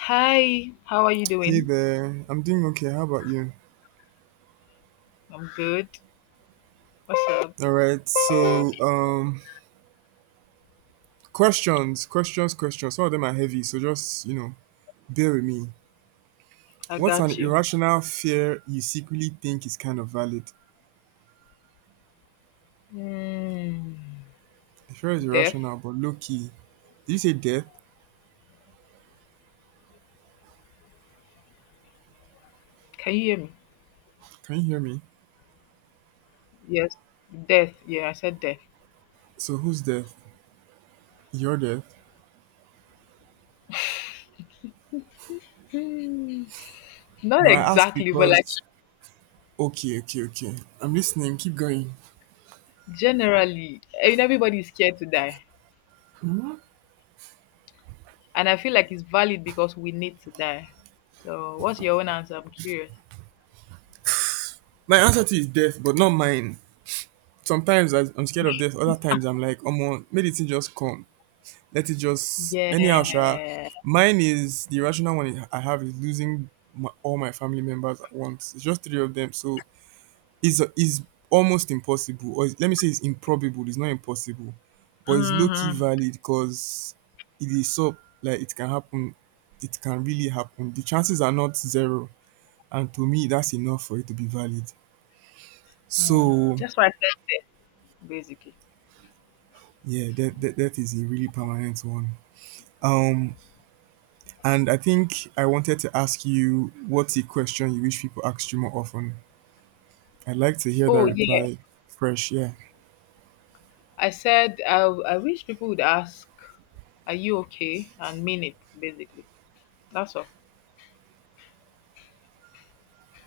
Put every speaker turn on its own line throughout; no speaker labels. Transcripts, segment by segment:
Hi, how are you
Hey
doing?
there, I'm doing okay. How about you?
I'm good. What's up?
All right. Questions, questions, questions. Some of them are heavy, so just bear with me.
I
What's an
got you.
irrational fear you secretly think is kind of valid?
Mm,
The fear is
death.
irrational, but low key. Did you say death?
Can you hear me?
Can you hear me?
Yes. Death. Yeah, I said death.
So, who's death? Your death?
Not
No, I ask
exactly, but like
because. Okay, okay, okay. I'm listening. Keep going.
generally, I mean, everybody's scared to die. And I feel like it's valid because we need to die. So, what's your own answer? I'm curious.
My answer to is death, but not mine. Sometimes I'm scared of death. Other times I'm like, oh, medicine just come. Let it just
Yeah.
anyhow sha. Mine is the rational one I have is losing my, all my family members at once. It's just three of them, so it's almost impossible, or it's, let me say it's improbable, it's not impossible, but it's low-key
Mm-hmm.
valid because it is so. Like it can happen, it can really happen, the chances are not zero, and to me that's enough for it to be valid. So
That's why I said death, basically.
yeah, that is a really permanent one. um And I think I wanted to ask you, what's the question you wish people asked you more often? I'd like to hear that
Oh, yeah.
reply fresh. Yeah,
I said, I wish people would ask, are you okay? And mean it, basically. That's all.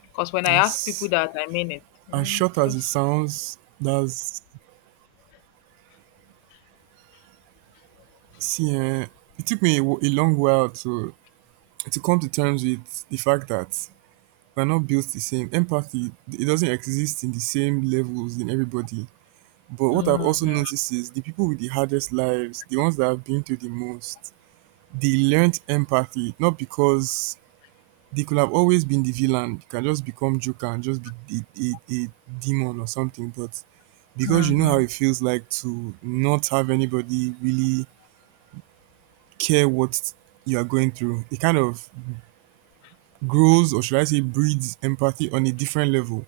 Because when I ask people
that's
that, I mean it.
as short
It's
as it
just.
sounds. See, eh, it took me a long while to come to terms with the fact that we're not built the same. Empathy, it doesn't exist in the same levels in everybody. But what I've also
Mhm,
noticed is the people with the hardest lives, the ones that have been through the most, they learned empathy not because. They could have always been the villain. You can just become Joker and just be a demon or something. But because you know how
mhm.
it feels like to not have anybody really care what you are going through, it kind of grows, or should I say, breeds empathy on a different level.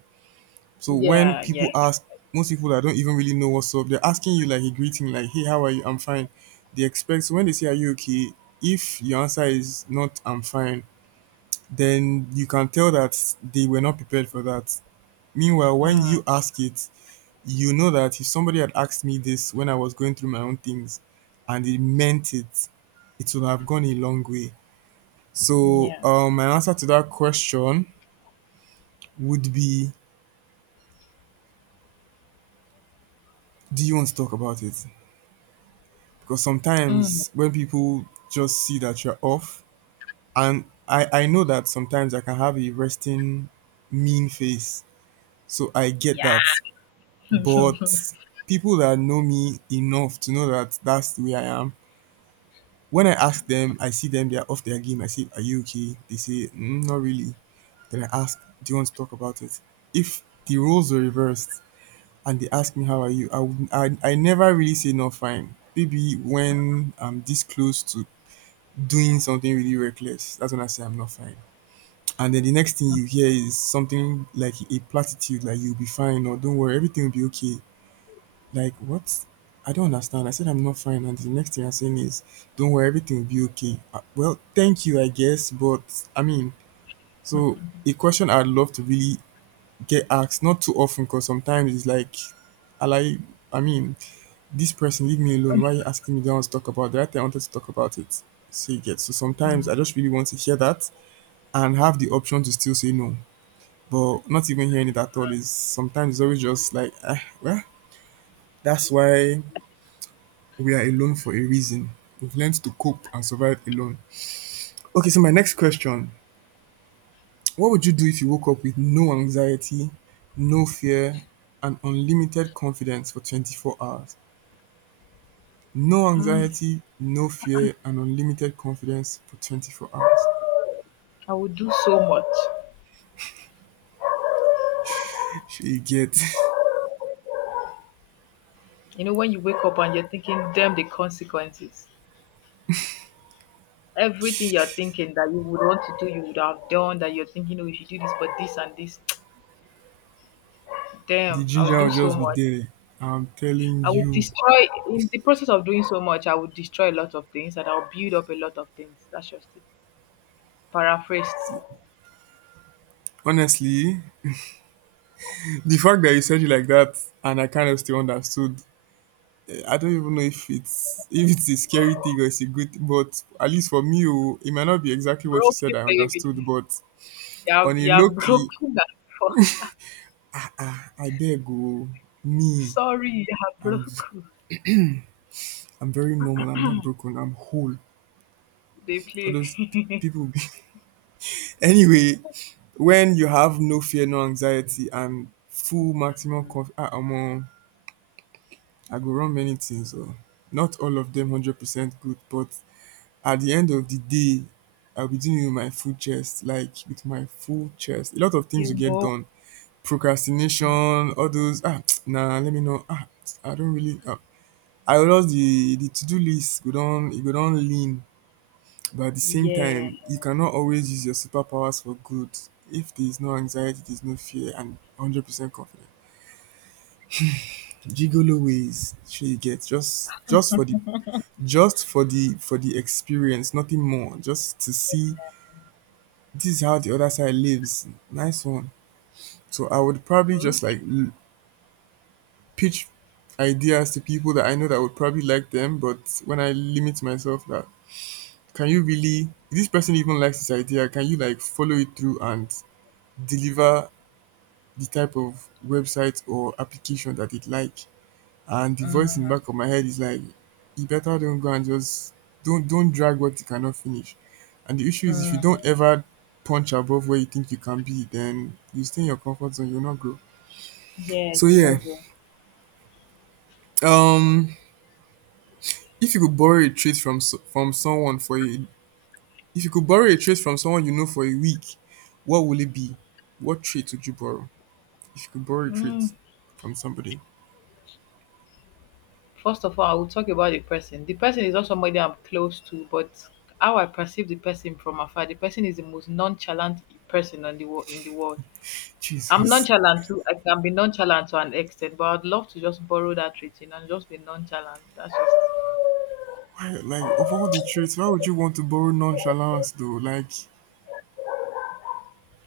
So when
Yeah, yeah.
people ask, most people that don't even really know what's up, they're asking you like a greeting, like, hey, how are you? I'm fine. They expect, so when they say, are you okay? If your answer is not, I'm fine, then you can tell that they were not prepared for that. Meanwhile when
Mm,
you ask it, you know that if somebody had asked me this when I was going through my own things and they meant it, it would have gone a long way. So
yeah.
my answer to that question would be, do you want to talk about it? Because
Mm,
sometimes when people just see that you're off, and I know that sometimes I can have a resting mean face, so I get
yeah.
that. But people that know me enough to know that that's the way I am, when I ask them, I see them, they're off their game. I say, Are you okay? They say, mm, Not really. Then I ask, Do you want to talk about it? If the roles were reversed and they ask me, How are you? I never really say, No, fine. Maybe when I'm this close to doing something really reckless, that's when I say, I'm not fine. And then the next thing you hear is something like a platitude, like you'll be fine, or don't worry, everything will be okay. Like what, I don't understand. I said I'm not fine, and the next thing I'm saying is, don't worry, everything will be okay. Well, thank you, I guess, but I mean, so a question I'd love to really get asked, not too often because sometimes it's like, I like, I mean, this person leave me alone, why are you asking me, do not want to talk about that, I wanted to talk about it. So you get, so sometimes
Mm,
I just really want to hear that and have the option to still say no. But not even hearing it at all is sometimes, it's always just like, ah, well, that's why. We are alone for a reason. We've learned to cope and survive alone. Okay, so my next question. What would you do if you woke up with no anxiety, no fear, and unlimited confidence for 24 hours? No
mm.
anxiety, no fear, and unlimited confidence for 24 hours.
I would do so much.
Shey you get?
You know, when you wake up and you're thinking, damn the consequences. Everything you're thinking that you would want to do, you would have done, that you're thinking, oh, if you do this, but this and this,
The
damn, I would
ginger
do
will
so
just be
much.
there. I'm telling
I would
you.
destroy in the process of doing so much. I would destroy a lot of things, and I'll build up a lot of things. That's just it. Paraphrased.
Honestly, the fact that you said it like that and I kind of still understood, I don't even know if it's a scary thing or it's a good, but at least for me, oh, it might not be exactly what you
Broken
said I understood,
baby,
but
you're
on a
you're
low key,
broken. Than before.
ah, I beg oh, me,
Sorry, you're
I'm
broken.
I'm very normal, I'm not broken, I'm whole.
They
All those
play.
people be anyway, when you have no fear, no anxiety and full maximum conf ah omo, I go run many things oh. Not all of them 100% good, but at the end of the day I will be doing it with my full chest, like with my full chest, a lot of things
You
will get
know.
done. Procrastination,
Mm.
all those ah nah, let me know ah, I don't really ah, I will just, the to-do list go down. E go down lean. But at the same
Yeah.
time you cannot always use your superpowers for good. If there is no anxiety, there is no fear and 100% confidence, gigolo ways shey you get, just, just for the experience, nothing more, just to see. This is how the other side lives. Nice one. So I would probably
Mm.
just like pitch ideas to people that I know that would probably like them, but when I limit myself, that, can you really? This person even likes this idea. Can you like follow it through and deliver the type of website or application that it like? And the voice in the
Mhm.
back of my head is like, you better don't go and just, don't drag what you cannot finish. And the issue is if you
Mhm.
don't ever punch above where you think you can be, then you stay in your comfort zone, you'll not grow.
Yeah,
So
you
yeah,
know. Not
um, if you could borrow a trait from someone for a, if you could borrow a trait from someone you know for a week, what will it be? What trait would you borrow if you could borrow a
mm.
trait from somebody?
First of all, I will talk about the person. The person is not somebody I'm close to, but how I perceive the person from afar, the person is the most nonchalant person on the world in the world. I'm
Jesus,
nonchalant too. I can be nonchalant to an extent, but I'd love to just borrow that trait, you know, and just be nonchalant. That's just
why? Like of all the traits, why would you want to borrow nonchalance though? Like,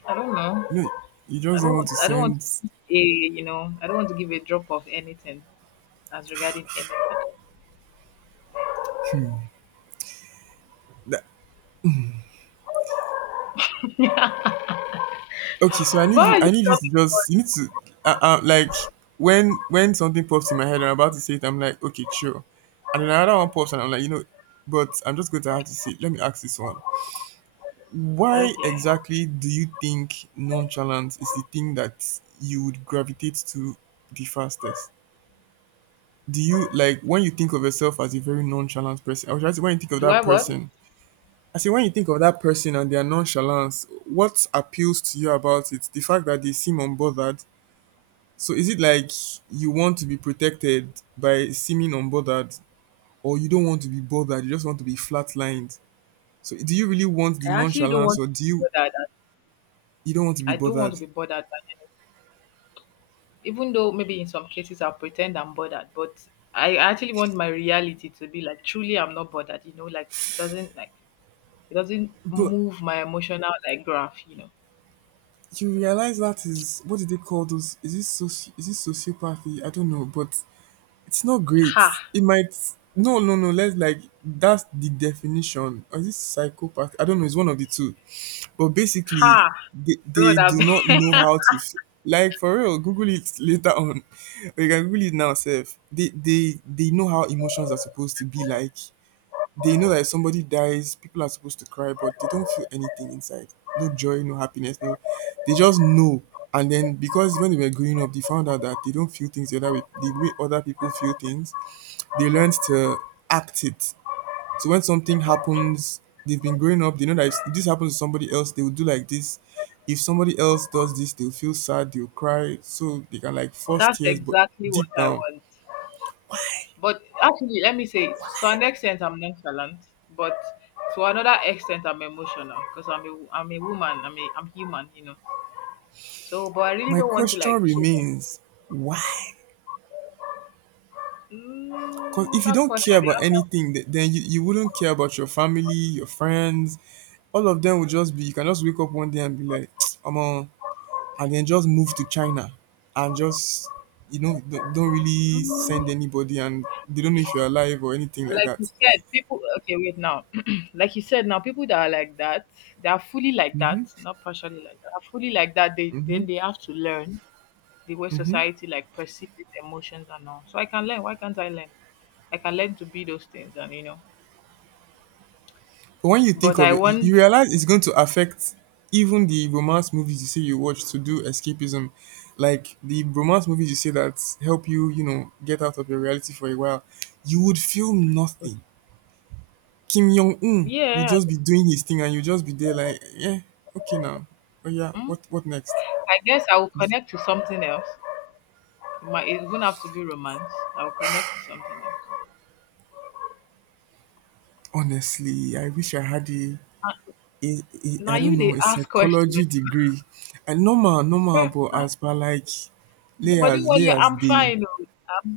I don't know.
no, you
I
just
don't
don't
want
want to
I don't want to
send.
give a you know, I don't want to give a drop of anything as regarding anything.
That. Okay, so I need
Why are
you.
you
I need you
talking
to
for?
just. You need to. Like when something pops in my head, and I'm about to say it. I'm like, okay, sure. And then another one pops, and I'm like, you know, but I'm just going to have to say it. Let me ask this one. Why
Okay.
exactly do you think nonchalance is the thing that you would gravitate to the fastest? Do you like when you think of yourself as a very nonchalant person? I was trying to, when you think of
Do I
that
what?
person, I say when you think of that person and their nonchalance, what appeals to you about it? The fact that they seem unbothered. So is it like you want to be protected by seeming unbothered, or you don't want to be bothered, you just want to be flatlined? So do you really want the
I actually don't
nonchalance
want
or do
to
you,
be bothered.
you don't want to be
I don't want to
bothered?
be bothered by even though maybe in some cases I'll pretend I'm bothered, but I actually want my reality to be like truly I'm not bothered, you know, like it doesn't
But
move my emotional like graph, you know.
you realize that is, what do they call those, is this is this sociopathy? I don't know, but it's not great.
Ha
It might, no. Let's like, that's the definition. Or is it psychopath? I don't know. It's one of the two. But basically,
ha
they
God I
do
beg.
not know how to like for real. Google it later on. Or you can Google it now, Seth. They know how emotions are supposed to be like. They know that if somebody dies, people are supposed to cry, but they don't feel anything inside. No joy, no happiness, no. They just know. And then because when they were growing up, they found out that they don't feel things the other way, the way other people feel things. They learned to act it. So when something happens, they've been growing up. They know that if this happens to somebody else, they will do like this. If somebody else does this, they'll feel sad. They'll cry. So they can like force
That's
tears, but
exactly what
deep
I
down,
want. But actually let me say to an extent I'm nonchalant, but to another extent I'm emotional because I'm a woman, I'm a I'm human, you know. So but I really
my
don't want to
question
like care.
remains: Why? Because if you
That
don't care
question, the
about
answer.
anything, then you wouldn't care about your family, your friends. All of them will just be, you can just wake up one day and be like, I'm on, and then just move to China and just, don't really send
Hmm.
anybody and they don't know if you're alive or anything like
Like
that.
you said, people. Okay, wait now. Like you said, now people that are like that, they are fully like
Mm-hmm.
that, not partially like that. Are fully like that. They
Mm-hmm.
then they have to learn the way
Mm-hmm.
society like perceives its emotions and all. So I can learn. Why can't I learn? I can learn to be those things, and you know.
But when you think
But I
of it, you
want.
realize it's going to affect even the romance movies you say you watch to do escapism. Like the romance movies you say that help you, get out of your reality for a while, you would feel nothing. Kim Jong Un would
Yeah.
just be doing his thing, and you just be there like, yeah, okay now, oh yeah,
mm,
what next?
I guess I will connect to something else. It might it won't have to be romance. I will connect to something else.
Honestly, I wish I had
Ah,
a
now
I don't
you
know
they
a
ask questions.
psychology degree. And normal, but as per like
No, but don't
layers,
worry.
layers
I'm
day.
fine. Oh.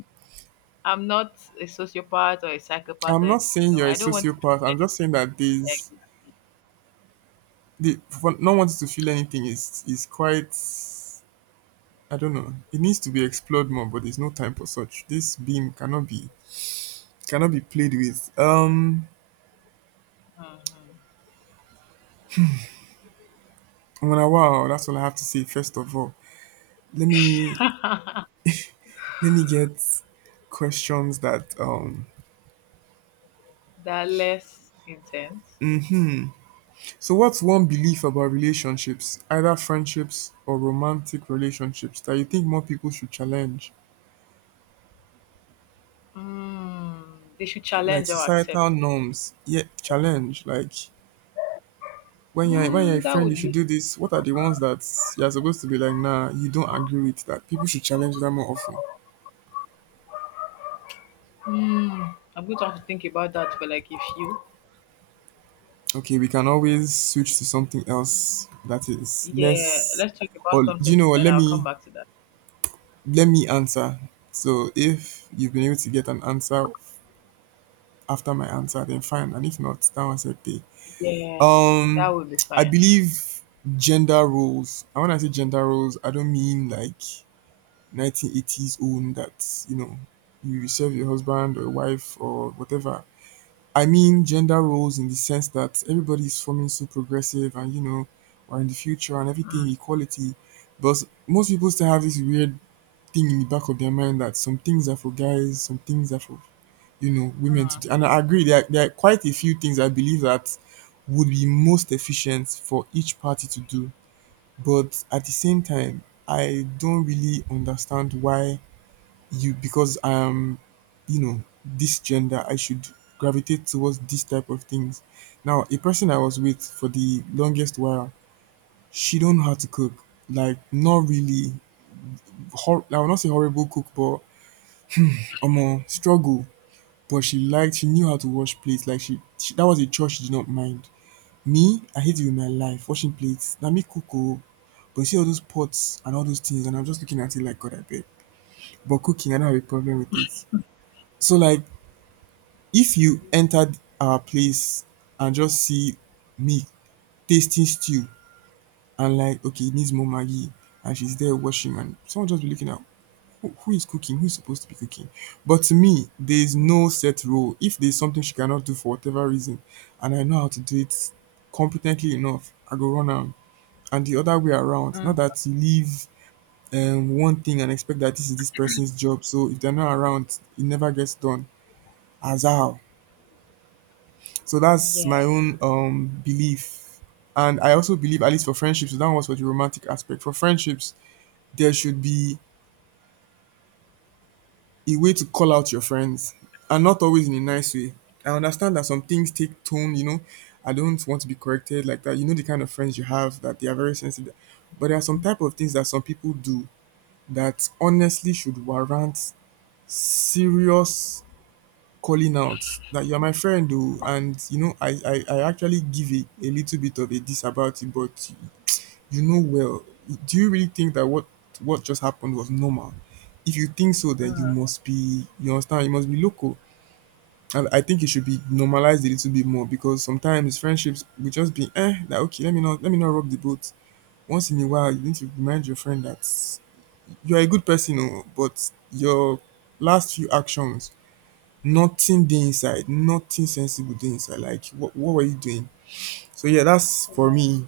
I'm not a sociopath or a psychopath or
I'm not
anything.
saying
No,
you're a
I don't want to be
sociopath. I'm just
anybody
saying that there's
exactly.
the for not wanting to feel anything is quite. I don't know. It needs to be explored more, but there's no time for such. This beam cannot be cannot be played with.
Hmm.
Mwana, wow, that's all I have to say. First of all, let me let me get questions that.
They're less intense.
So, what's one belief about relationships, either friendships or romantic relationships, that you think more people should challenge?
They should
Like
challenge or
societal
accept.
norms, yeah, challenge like when you're a
That
friend you
would
should
be.
do this. What are the ones that you're supposed to be like nah, you don't agree with that? People should challenge that more often.
I'm going to have to think about that for like a few.
Okay, we can always switch to something else that is
Yeah,
less,
let's talk about
or do
something,
you know what,
then I'll come back to that.
let me answer. So if you've been able to get an answer after my answer, then fine, and if not, that one's okay.
Yeah, that
um
would be
I
fine.
believe gender roles, and when I say gender roles, I don't mean like 1980s own that, you know, you serve your husband or your wife or whatever. I mean gender roles in the sense that everybody is forming so progressive and, you know, or in the future and everything
Mm,
equality, but most people still have this weird thing in the back of their mind that some things are for guys, some things are for, you know, women to
mm,
do. And
mm,
I agree there are quite a few things I believe that would be most efficient for each party to do, but at the same time I don't really understand why you, because I am, you know, this gender, I should gravitate towards this type of things. Now, a person I was with for the longest while, she don't know how to cook. Like, not really. Hor- I will not say horrible cook, but struggle. But she liked, she knew how to wash plates. Like, she that was a chore she did not mind. Me, I hate it with my life, washing plates. Now, me cook, oh, but you see all those pots and all those things, and I'm just looking at it like, God, I beg. But cooking, I don't have a problem with it. So, like, if you enter our place and just see me tasting stew and like, okay, it needs more Maggi, and she's there washing, and someone just be looking at who is cooking, who's supposed to be cooking. But to me, there's no set rule. If there's something she cannot do for whatever reason, and I know how to do it competently enough, I go run am. And the other way around, not
mm.
that you leave one thing and expect that this is this person's job. So if they're not around, it never gets done. As how? So that's
Yeah,
my own belief. And I also believe, at least for friendships, so that was for the romantic aspect. For friendships, there should be a way to call out your friends, and not always in a nice way. I understand that some things take tone, you know. I don't want to be corrected like that. You know the kind of friends you have that they are very sensitive. But there are some type of things that some people do that honestly should warrant serious calling out, that you're my friend though, and you know I actually give a little bit of a diss about it. But you know, well, do you really think that what just happened was normal? If you think so, then you
mm.
must be, you understand, you must be local. And I think it should be normalized a little bit more, because sometimes friendships will just be eh, that okay, let me not rock the boat. Once in a while you need to remind your friend that you're a good person, oh, but your last few actions, nothing dey inside, nothing sensible dey inside. Like, what were you doing? So, yeah, that's for me.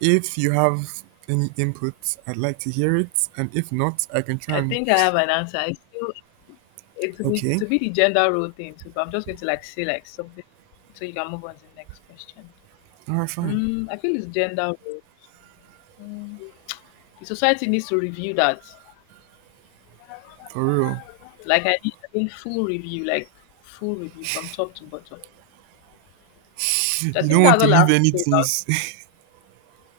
If you have any input, I'd like to hear it. And if not, I can try
I
and.
think I have an answer. I still, it will be it
Okay,
will be the gender role thing too, but I'm just going to like say like something so you can move on to the next question.
all right, fine.
I feel it's gender role. The society needs to review that.
For real.
Like I need full review, like full review from top to bottom. So I
You
think
don't
that's
want to
all I
leave
have to
any
say about
things.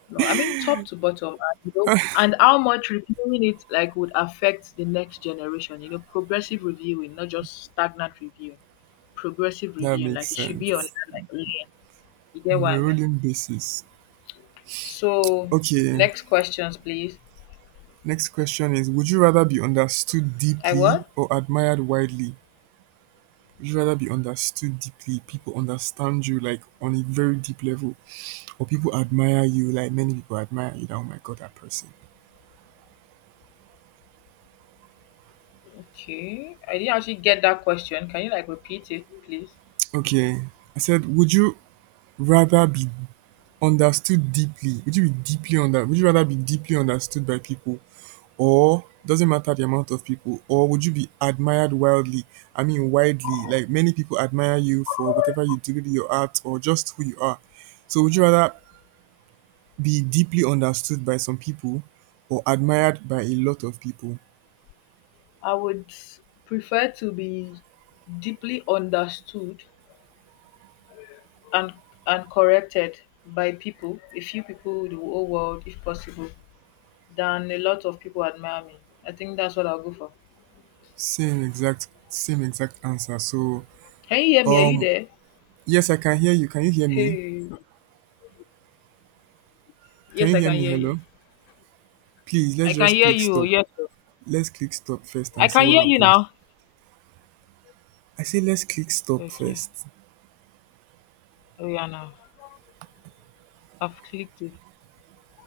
no, I mean top to bottom, and, you know, and how much reviewing it like would affect the next generation. You know, progressive reviewing, not just stagnant reviewing. Progressive
That
reviewing, like
makes
it should be on
sense.
like lane. You get
On
what
a
I mean?
rolling basis.
So,
Okay,
next questions, please.
next question is, would you rather be understood
I
deeply
what?
or admired widely? Would you rather be understood deeply, people understand you like on a very deep level, or people admire you like many people admire you, that oh my god, that person.
Okay. I didn't actually get that question. Can you like repeat it, please?
Okay, I said would you rather be understood deeply, would you rather be deeply understood by people, or doesn't matter the amount of people, or would you be admired wildly, I mean widely, like many people admire you for whatever you do, maybe your art or just who you are. So would you rather be deeply understood by some people, or admired by a lot of people?
I would prefer to be deeply understood and corrected by people, a few people, the whole world, if possible, than a lot of people admire me. I think that's what I'll go for.
Same exact answer. So
Can you hear me? Are you
um
there?
yes, I can hear you. Can you hear me?
Hey.
Can
Yes,
you
I
hear
can
me?
hear you.
Hello? Please,
I
let's
can
just
hear
click
you.
stop.
Yes, sir.
Let's click stop first
I
and see
can
what
hear you
happens.
now.
I say let's click stop
Okay.
first.
Oh yeah now. I've clicked it.